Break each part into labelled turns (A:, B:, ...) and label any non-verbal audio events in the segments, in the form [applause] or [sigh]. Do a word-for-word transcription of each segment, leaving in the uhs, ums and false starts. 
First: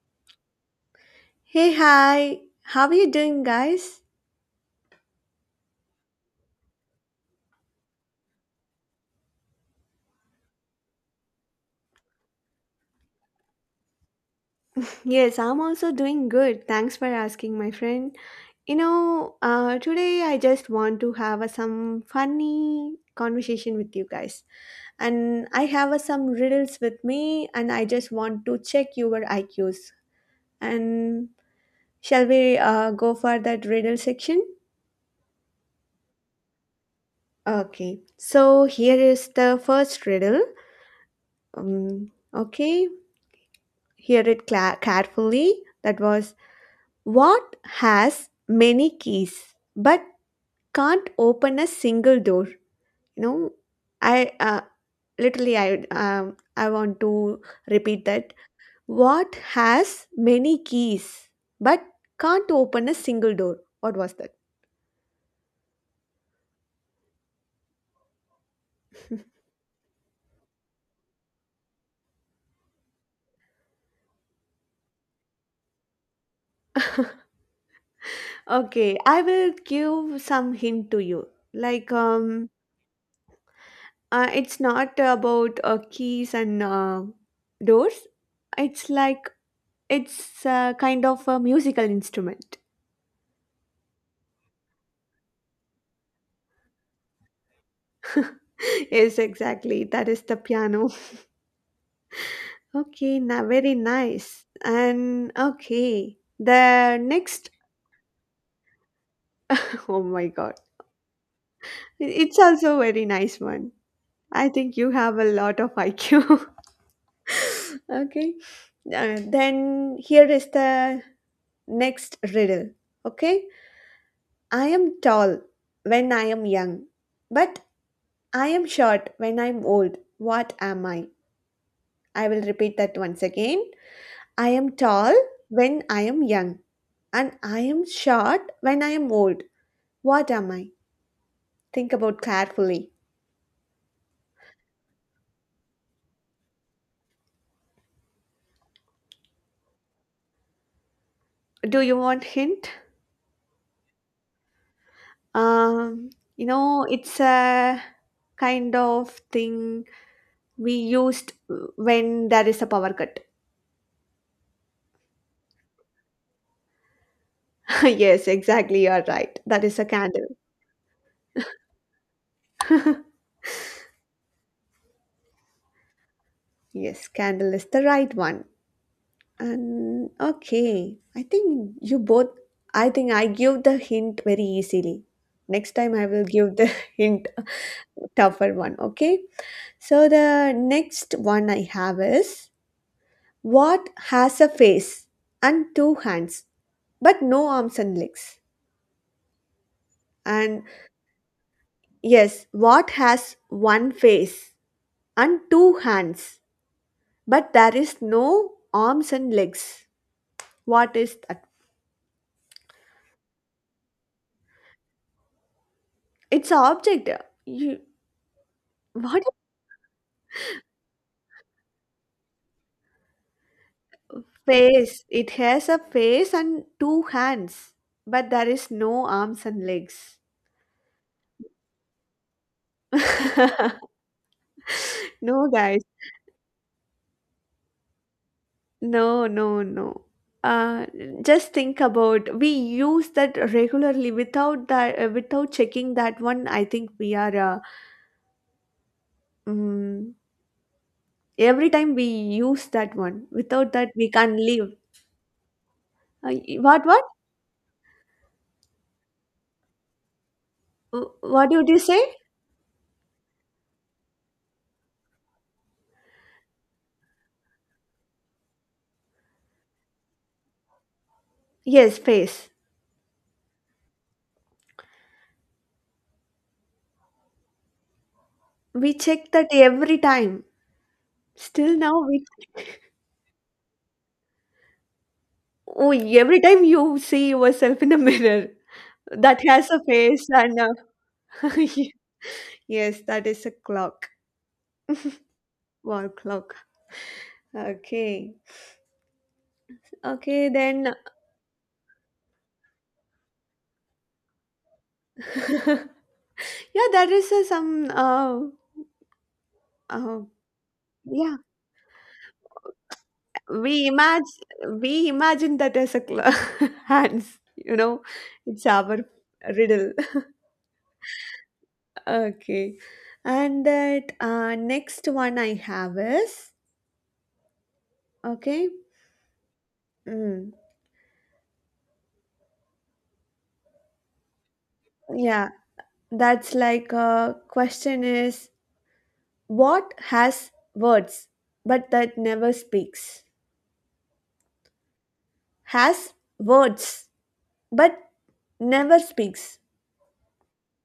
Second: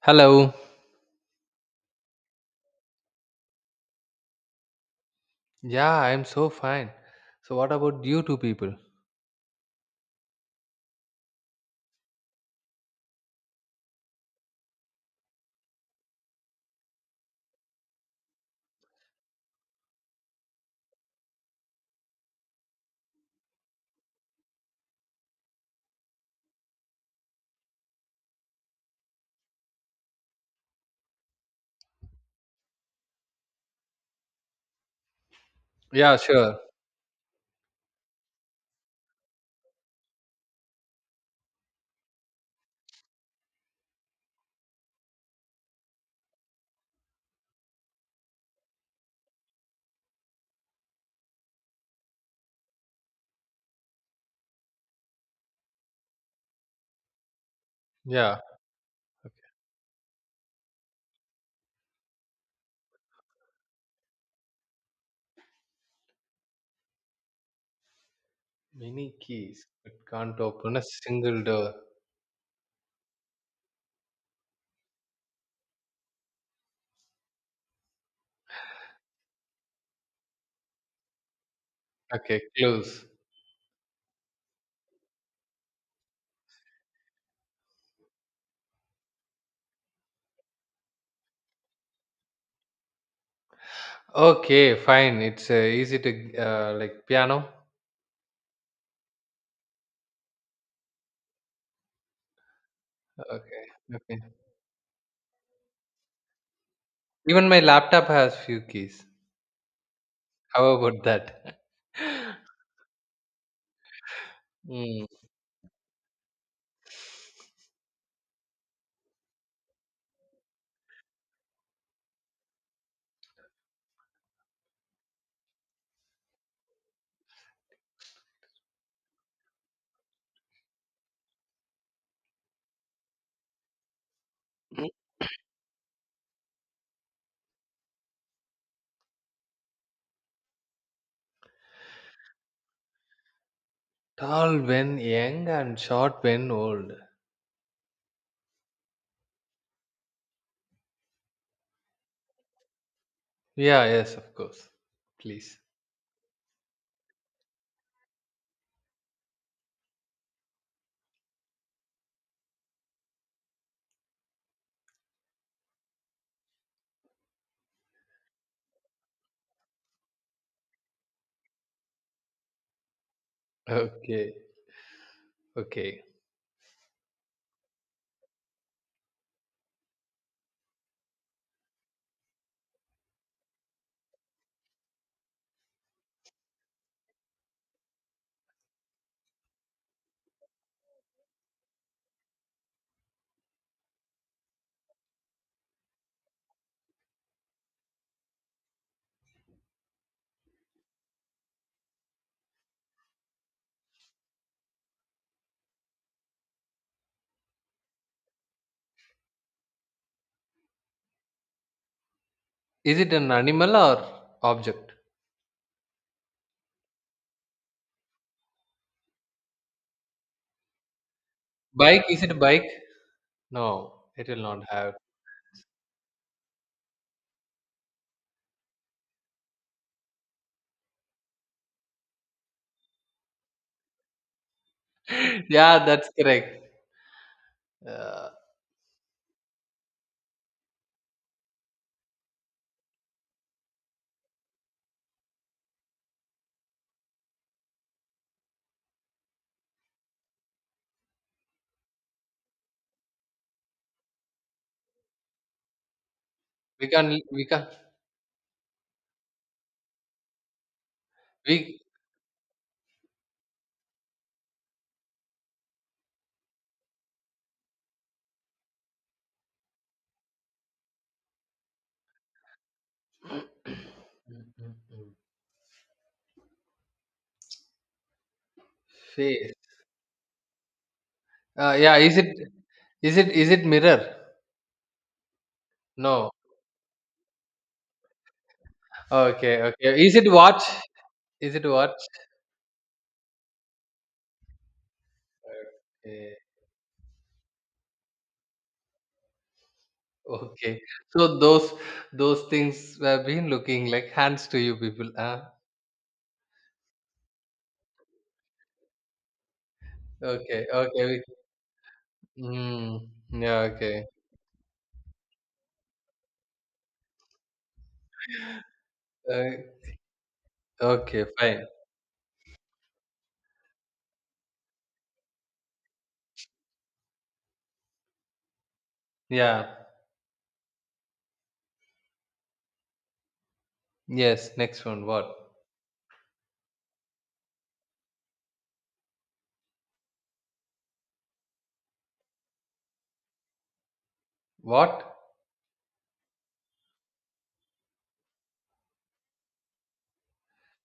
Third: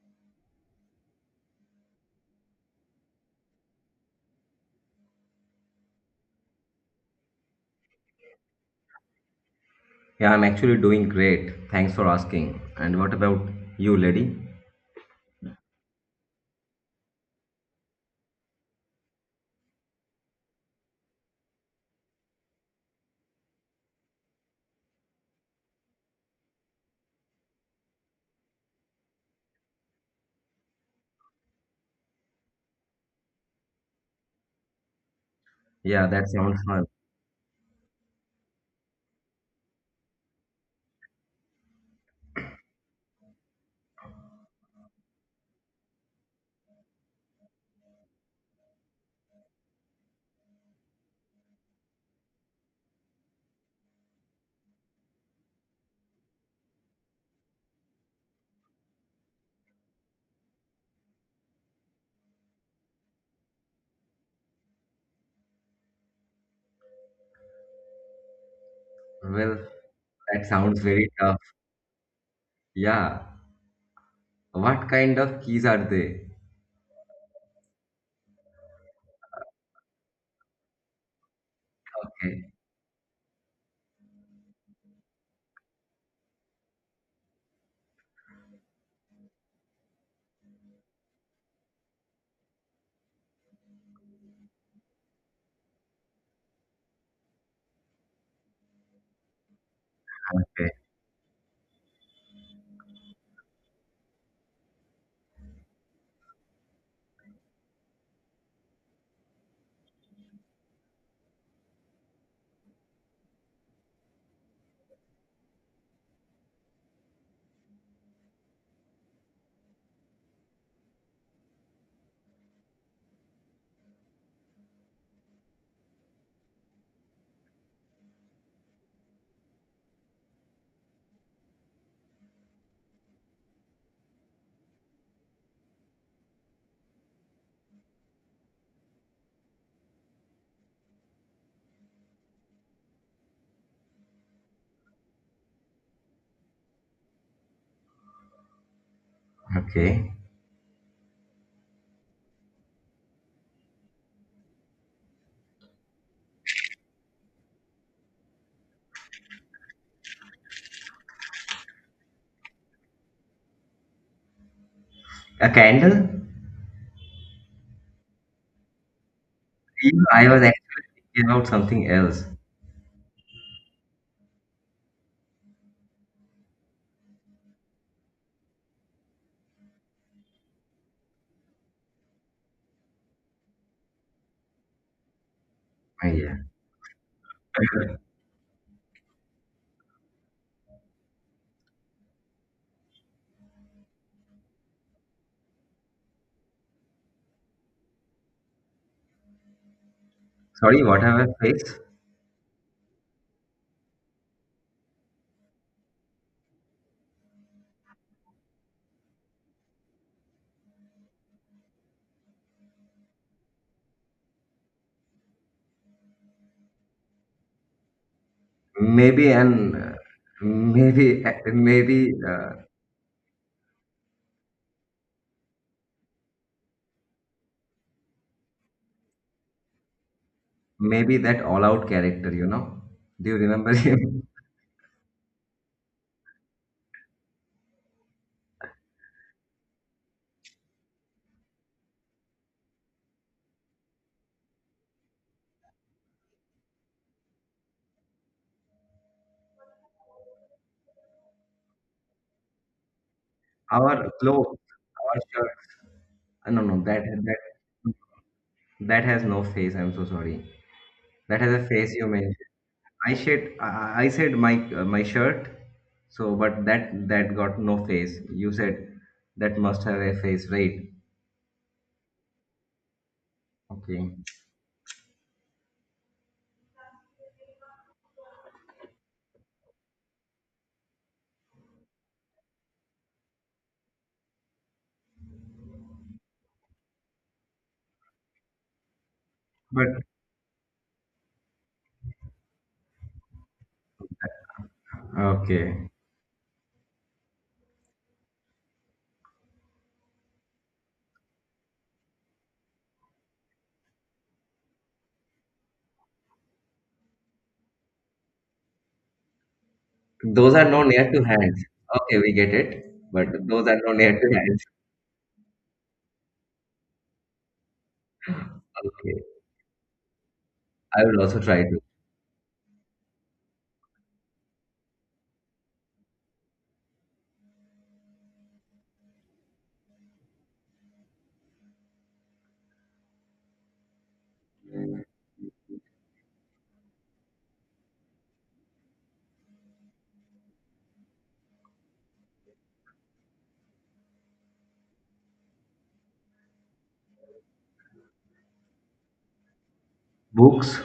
A: Hello.
B: Hey, hi. How are you doing, guys?
A: Yeah, I'm so fine. So, what about you two people?
C: Yeah, I'm actually doing great. Thanks for asking. And what about you, lady?
B: Yes, I'm also doing good. Thanks for asking, my friend. You know, uh, today I just want to have a, some funny conversation with you guys. And I have a, some riddles with me, and I just want to check your I Qs. And shall we uh, go for that riddle section?
C: Yeah,
A: Yeah,
C: that
A: sure.
C: sounds fun.
B: Okay. So here is the first riddle. Um, okay. Hear it cla- carefully. That was What has many keys but can't open a single door? You know, I uh, literally I um, I want to repeat that.
A: Yeah.
B: What has many keys but can't open a single door? What was that?
A: Many
C: Well,
A: keys, but can't
C: that
A: open
C: sounds
A: a
C: very tough.
A: single door.
C: Yeah. What kind of keys are they?
B: [laughs] Okay, I will give some hint to you. Like,
A: Okay,
C: Okay.
B: um,
A: close.
B: uh, it's not about uh, keys and uh, doors. It's like it's uh, kind of a musical instrument.
A: Okay, fine. It's uh, easy to uh, like piano.
B: [laughs] Yes, exactly. That is the
C: Okay.
B: piano. Okay, now
A: Okay,
B: very
A: okay.
B: nice. And okay, the
A: Even
B: next.
A: my laptop has few keys.
B: [laughs] Oh my God,
A: How about that? [laughs]
B: it's also very nice one. I think you
A: Hmm.
B: have a lot of I Q. [laughs] okay, Uh, then here is the next riddle. Okay, I am tall when I am young, but I am short when I'm old. What am I? I will repeat that once again. I am tall when I am young, and I am short when I am old. What am I? Think about carefully.
A: Tall when young and short when old.
C: Okay.
B: Do you want hint?
A: Yeah, yes, of course. Please.
B: Um, you know, it's a kind of thing we used when there is a power cut.
C: A candle?
B: [laughs] yes, exactly. You are right. That is a
C: Yeah,
B: candle.
C: I was actually thinking about something else.
B: [laughs]
A: Okay, okay.
B: Yes, candle is the right one. And okay, I think you both. I think I give the hint very easily. Next time I
C: Uh,
B: will
C: Yeah.
B: give the [laughs] hint
C: [coughs]
B: tougher one. Okay, so the next one I have is, what has a face and two hands but no arms and legs?
C: [laughs]
B: And
C: Sorry, what have I faced?
B: Yes, what has one face and two hands but there is no arms and legs? What is that?
A: Is it an animal or object?
B: It's an object. You what a
C: Maybe an, uh, maybe, [laughs] uh,
A: Bike
C: maybe,
A: isn't a
C: uh,
A: bike. No, it will not have.
B: face It has a face and two hands but there is no arms and legs.
C: maybe that all-out character. You know? Do you
B: [laughs]
C: remember him?
A: [laughs]
B: No guys.
A: Yeah, that's correct. Uh,
B: No, no, no. Uh, just think about, we use that regularly without that uh, without checking that one. I think we are uh, mm, every time we use that one. Without
C: [laughs]
B: that, we
C: Our
B: can't
C: clothes,
B: live.
C: our shirt.
B: Uh,
C: Uh,
B: y-
C: No, no,
B: what
A: we
C: that
B: what
A: can
C: that
A: we can
C: that has no face. I'm so sorry.
B: Wh-
C: That
B: what
C: has a
B: did
A: we
B: you
C: face
B: say?
C: you mentioned. I said I, I said my uh, my shirt. So, but that that got no face. You said that must have a face, right?
B: Yes, face.
A: [clears throat]
C: Okay,
B: We check that
A: face.
B: every time.
A: Uh,
B: Still
A: yeah,
B: now
A: is
B: we
A: it is it is it mirror?
B: Oh,
A: No.
B: every time you see yourself in the [laughs] mirror, that
A: Okay,
B: has a
C: but
A: okay. Is
B: face
A: it
B: and
A: watch?
B: uh, [laughs]
A: Is it watch?
B: yes, that is a clock,
C: okay,
B: wall
A: Okay. [laughs]
B: clock. Okay. Okay,
A: Okay.
B: then
A: So those those things have been looking like hands to you people. Huh?
B: [laughs] yeah, there is uh, some uh, uh,
C: those
A: Okay.
C: are no
A: Okay.
C: near
A: We,
C: to
B: yeah,
C: hands. Okay, we get it.
A: mm,
C: But
A: yeah.
C: those are
B: we
C: no
A: Okay.
C: near to
B: imagine
C: hands.
B: we imagine that as a cl- [laughs] hands, you know, it's our
C: Okay,
A: Uh,
B: riddle.
C: I will
A: okay.
C: also try
A: Fine.
C: to.
B: [laughs] Okay, and that uh, next one I have is, okay,
A: Yeah.
B: mm,
A: Yes. Next one. What?
B: yeah, that's like a question is, what has words but that never speaks,
A: What?
B: has words but never speaks.
C: Books.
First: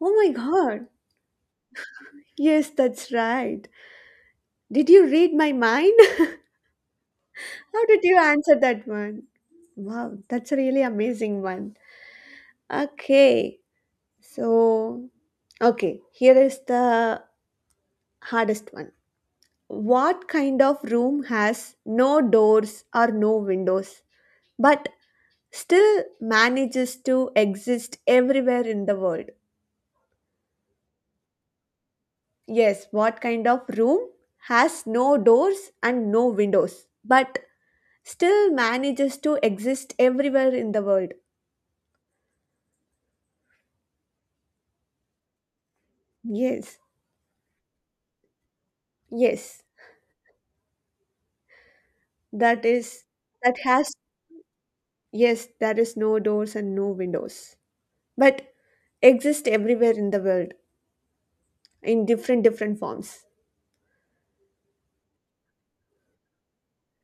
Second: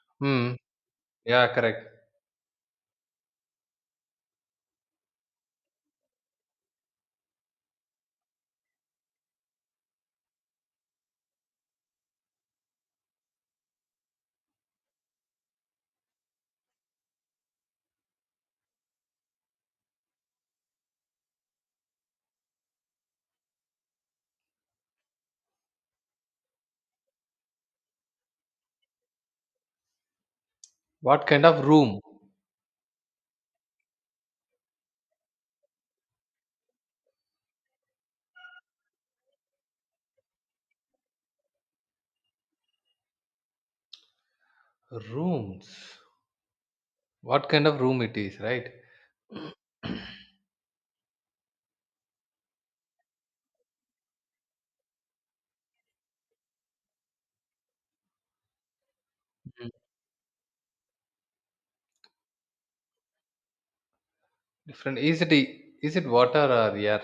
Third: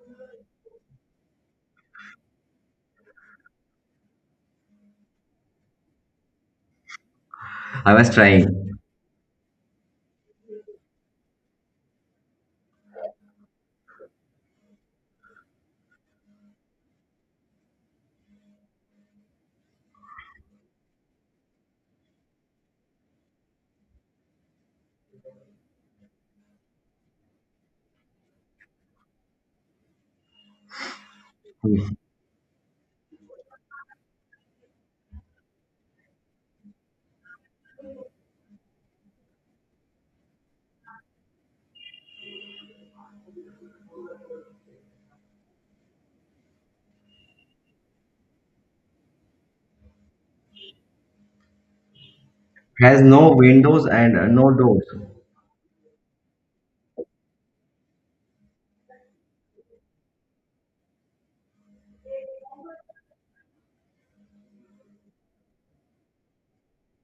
B: Oh my
A: Hmm.
B: god.
A: Yeah, correct.
B: Yes, that's right. Did you read my mind? [laughs] How
C: I
B: did
C: was
B: you answer
C: trying.
B: that one? Wow, that's a really amazing one. Okay. So, okay, here is the hardest one. What kind of room has no doors or no windows but still manages to exist everywhere in the world?
A: What kind of
C: Hmm.
A: room?
B: Yes, what kind of room has no doors and no windows but still manages to exist everywhere in the world.
A: Rooms.
B: Yes,
A: What kind of room it is, right?
B: yes, that
C: Has
B: is,
C: no
B: that
C: windows
B: has,
C: and uh, no doors.
B: Yes, there is no doors and no windows, but exist
A: Mhm.
B: everywhere in the world in different, different forms.
A: Different. Is it is it water or air?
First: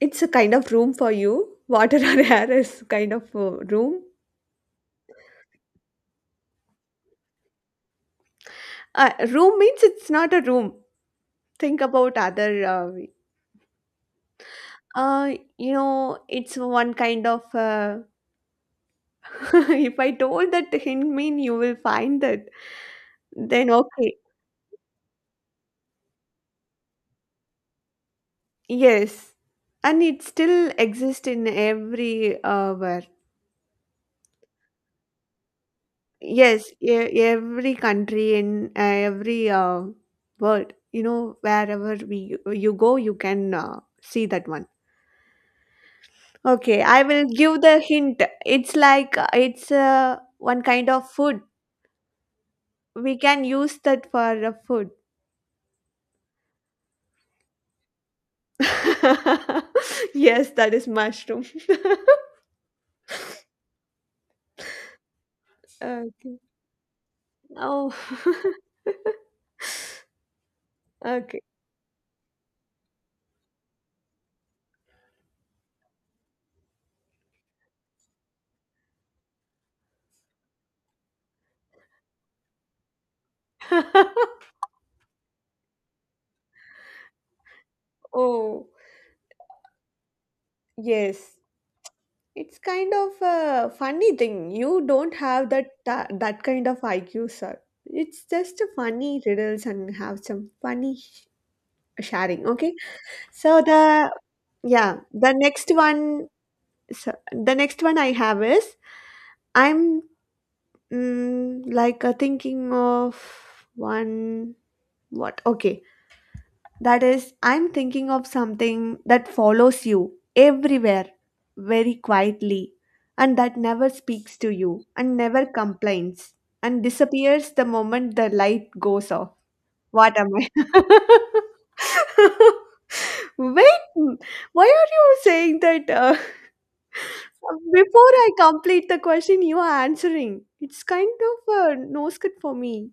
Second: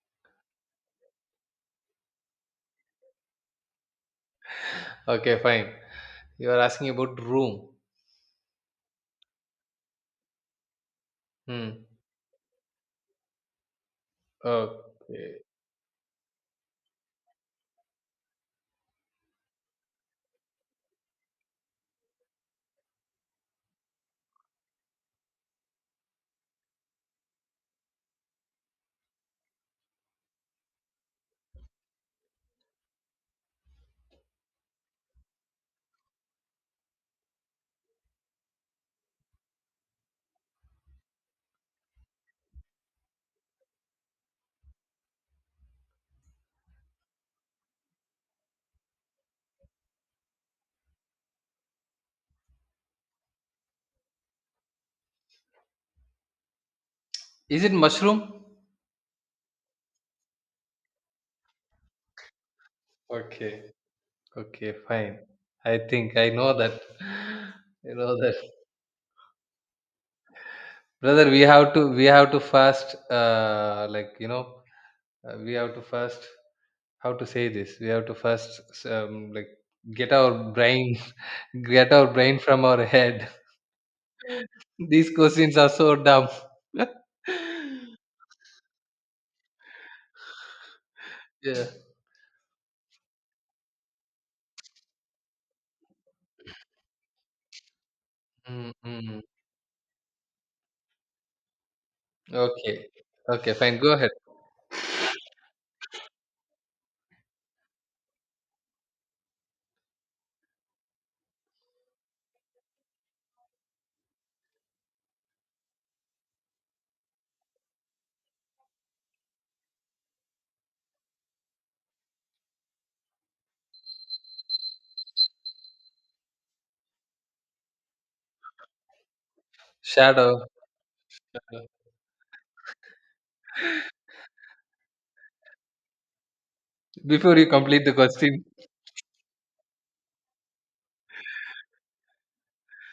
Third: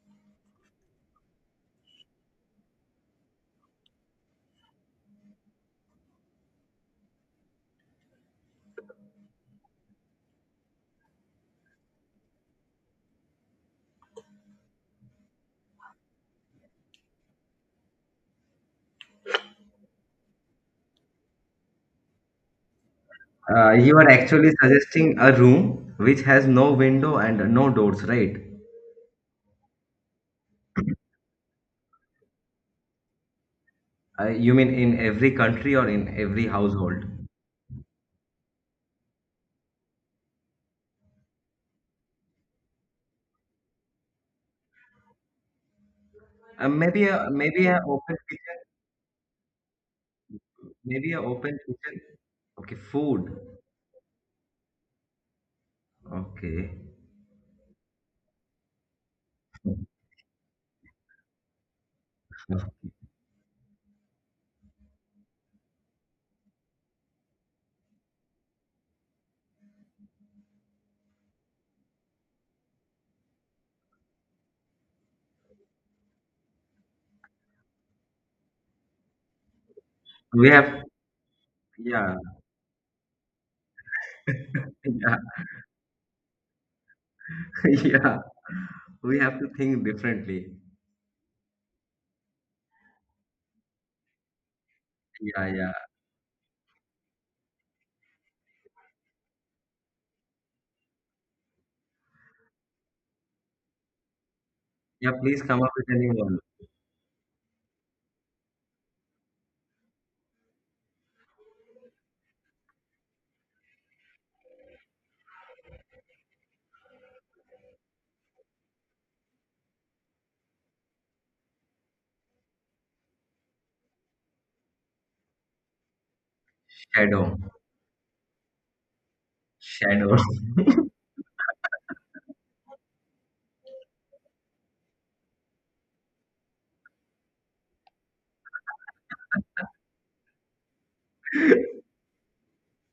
B: It's a kind of room for you. Water or [laughs] air is kind of a room.
A: Okay, fine. You are asking about room.
B: Uh, room means, it's not a room. Think
A: Hmm.
B: about other. Uh, way. uh,
A: Okay.
B: you know, it's one kind of. Uh, [laughs] if I told that hint mean, you will find that. Then
C: Uh, you are
B: okay.
C: actually suggesting a room which has no window and no doors, right?
B: Yes, and it still exists in every uh, where.
C: Uh, you mean in every country or in every
B: Yes, e-
C: household?
B: every country in uh, every uh, world. You know, wherever we you go, you can uh, see that one.
C: Uh,
B: Okay, I
C: maybe
B: will
C: a
B: give
C: maybe a
B: the
C: open
B: hint.
C: kitchen,
B: It's like uh, it's uh, one kind of
C: maybe a
B: food.
C: open kitchen. Okay,
B: We
C: food.
B: can use that for uh, food.
C: Okay,
A: Is it mushroom?
B: [laughs] Yes, that is mushroom. [laughs]
A: Okay. Okay, fine. I think I
B: Okay.
A: know that. [laughs]
B: Oh,
A: You know that,
B: [laughs]
A: brother. We
B: okay.
A: have to we have to first, uh, like you know, uh, we have to first how to say this we have to first um, like get
C: we
A: our
C: have
A: brain [laughs] get our
C: yeah
A: brain from our head.
B: [laughs]
C: [laughs]
A: [laughs] These
C: yeah
A: questions are so dumb.
C: [laughs] yeah.
A: [laughs]
B: Oh,
C: We have to think differently.
B: yes.
A: Yeah.
B: It's kind of a funny thing. You don't
C: Yeah,
B: have that
C: yeah,
B: that, that kind of I Q, sir. It's just a
A: Mm-hmm.
B: funny riddles and have some funny sh- sharing.
A: Okay,
B: Okay,
A: okay,
B: so
A: fine, go ahead.
B: the yeah,
C: yeah.
B: the
C: Please come
B: next
C: up with a new
B: one
C: one.
B: so the next one I have is, I'm mm, like uh, thinking of one what okay that is, I'm thinking of something that follows you everywhere very quietly and that never speaks to you and never complains and
C: Shadow
B: disappears the moment the light goes off. What
C: shadow.
B: am
C: [laughs]
A: Shadow
B: I? [laughs] Wait, m- why are you saying that? Uh,
A: before you
B: [laughs]
A: complete the
B: before I
A: question.
B: complete the question, you are answering. It's kind of a nose cut for me.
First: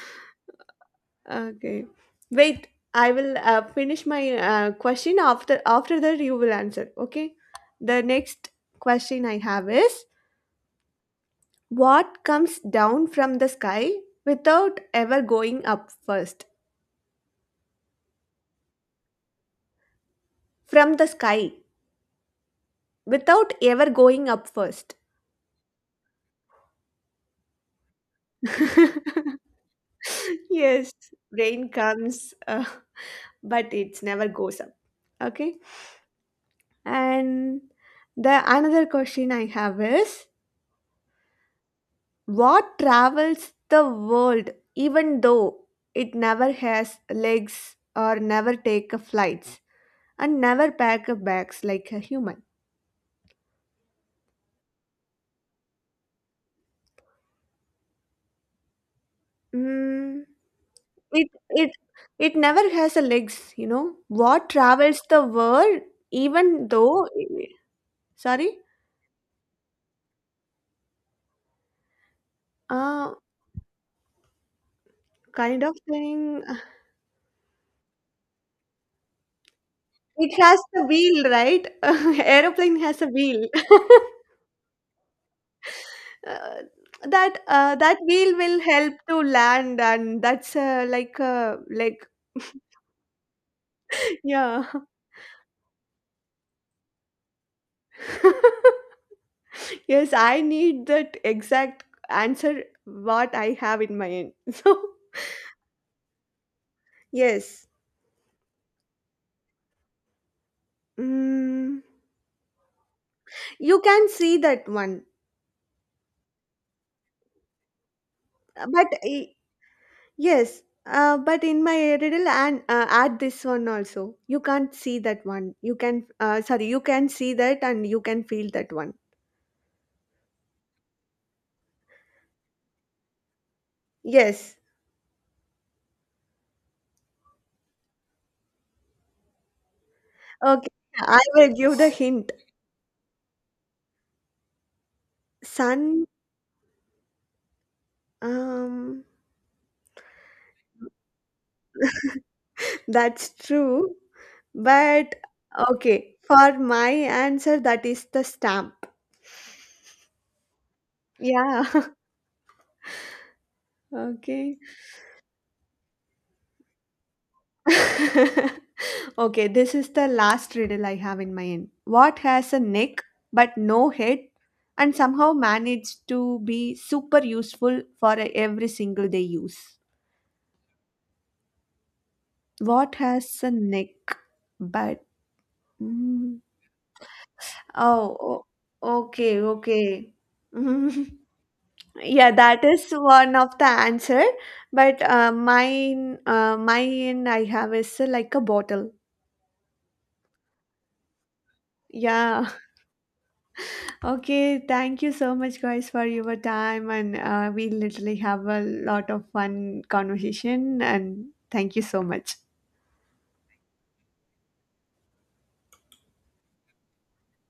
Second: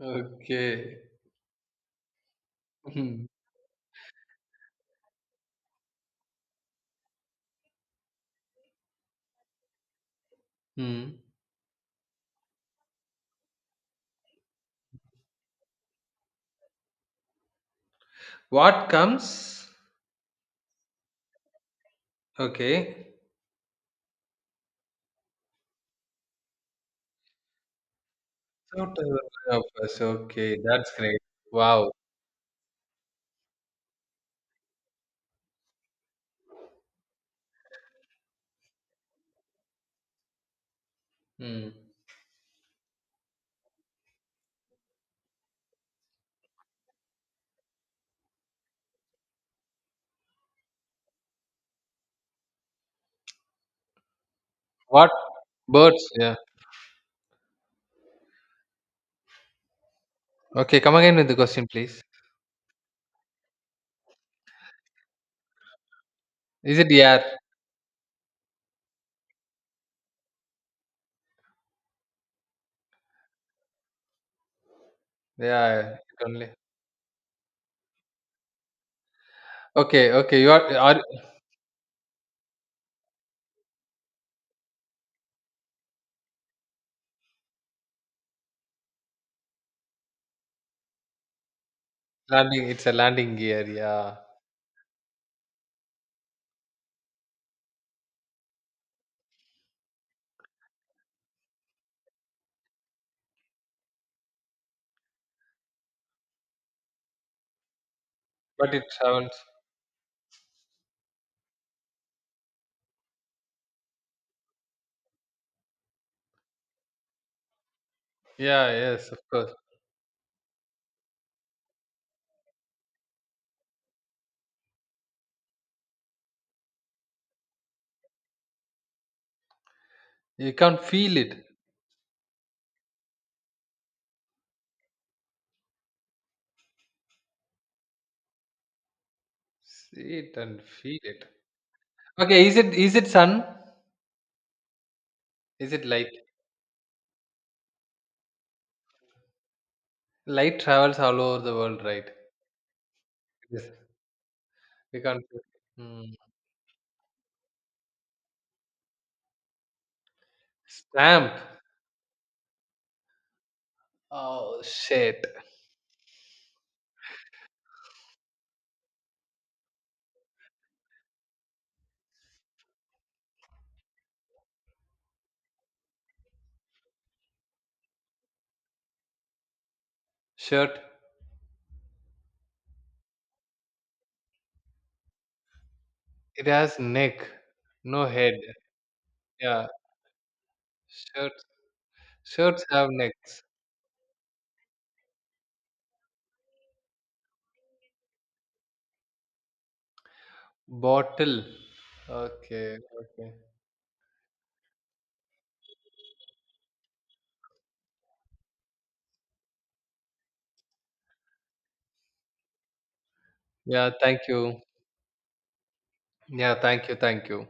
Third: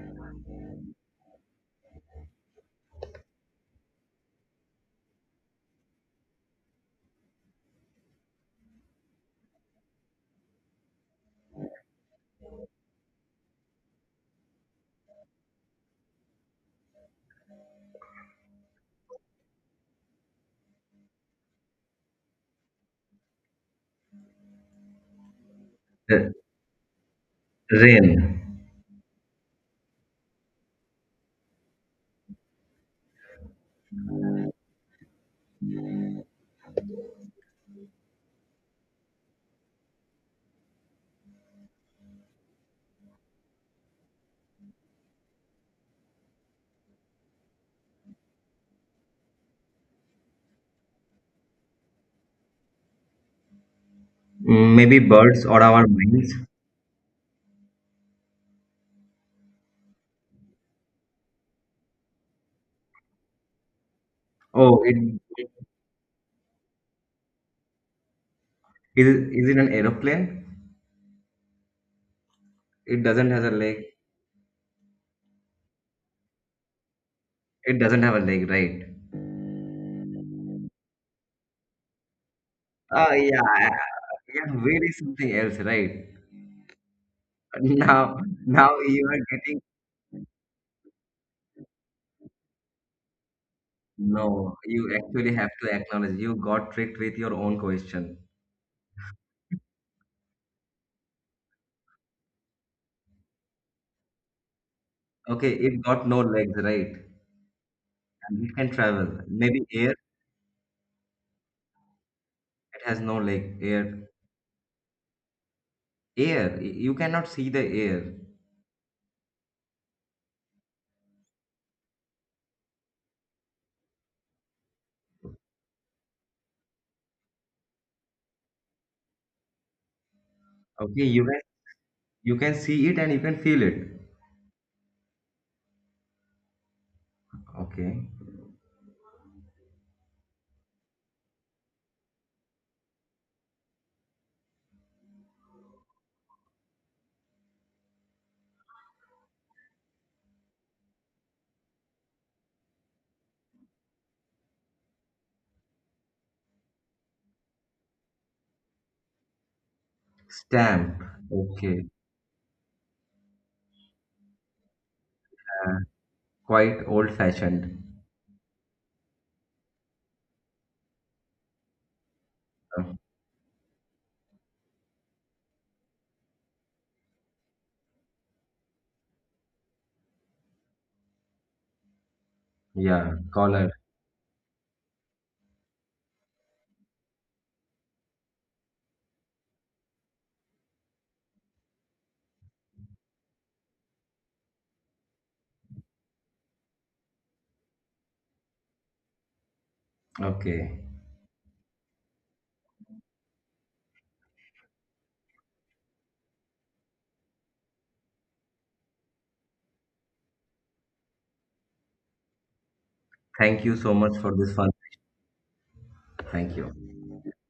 A: Okay.
B: Okay. Wait, I
A: Hmm.
B: will uh, finish my uh, question after after that you will answer. Okay. The next question I have is,
A: Hmm.
B: what comes down from the sky without ever going up first?
A: What comes
B: From the sky
A: okay
B: without ever going up first.
C: Uh, Rain.
A: out
B: [laughs]
A: of us. Okay, that's
B: yes,
A: great.
B: rain
A: Wow.
B: comes uh, but it never goes up. Okay. And the another question I have is,
A: Hmm.
B: what travels the world even though it never has legs or never take a flights and never pack a bags like a human?
C: Mm, Maybe
A: What?
C: birds or our
A: Birds,
C: minds.
A: yeah.
B: Mm,
A: Okay, come again with
B: it
A: the question
B: it
A: please.
B: it never has a legs, you know. What
C: Oh, it
B: travels the world even
A: Is it,
B: though
A: yeah.
B: sorry?
C: Is it is it an aeroplane? It
B: Uh
C: doesn't have a leg.
B: Kind of
A: Yeah, yeah, it
B: thing.
A: only.
C: It doesn't have a leg, right?
A: Okay,
B: It
A: okay. You
B: has
A: are
B: a
A: are
B: wheel, right? [laughs] Aeroplane has a
C: Oh yeah,
B: wheel. [laughs]
C: yeah. Wheel is something else, right?
B: uh, that uh, that
C: Now,
B: wheel will
C: Now
B: help
C: you are
B: to
C: getting
B: land and that's uh, like uh, like
A: landing. It's a landing gear. Yeah,
B: [laughs]
C: no.
B: yeah
C: You actually have to acknowledge you got tricked with your own question.
B: [laughs] yes, I need that exact answer what I have in my end. [laughs] So
C: Okay, it got no legs, right?
B: yes,
C: And it can
A: but it
C: travel.
A: sounds.
C: Maybe air.
B: mm,
C: It has no leg.
B: you can
C: Air.
B: see that one,
C: Air. y- You cannot see the air.
A: Yeah,
B: but
A: yes, of
B: i-
A: course.
B: yes uh, but in my riddle and uh, add this one also, you can't see that one, you can uh, sorry, you can see that and you can feel that one.
A: You can't
C: Okay,
A: feel
C: you can
A: it.
C: you can see it and you can feel it.
B: Yes.
C: Okay.
A: See it and
B: Okay,
A: feel
B: I
A: it.
B: will give the hint.
A: Okay, is it is it sun? Is it
B: Sun,
A: light?
B: um,
A: Light travels all over the world, right?
B: [laughs] that's
A: Yes.
B: true.
A: We
B: But
A: can't. Hmm.
B: okay, for my answer, that is the stamp.
C: Stamp.
A: Stamp.
B: Yeah,
C: Okay.
B: [laughs] okay.
A: Oh shit.
C: Uh, quite old-fashioned.
B: [laughs] Okay, this is the last riddle I have in my end. What has a
C: Uh,
B: neck but no head and somehow managed to be super useful for every single day use?
A: Shirt.
B: What
C: Yeah,
B: has a
C: caller.
B: neck but. mm,
A: It has neck, no
B: Oh,
A: head.
B: o- okay,
A: Yeah.
B: okay. [laughs]
A: Shirts.
B: Yeah, that
A: Shirts
B: is
A: have
B: one
A: necks.
B: of the answer. But uh, mine, uh, mine I have is uh, like a bottle.
C: Okay.
A: Bottle.
B: Yeah. [laughs]
A: Okay. Okay.
B: Okay. Thank you so much, guys, for your time, and uh, we literally have a lot of fun conversation. And thank you so much.
C: Thank you
A: Yeah.
C: so much
A: Thank
C: for this
A: you.
C: fun.
A: Yeah,
C: Thank
A: thank you,
C: you.
A: thank you.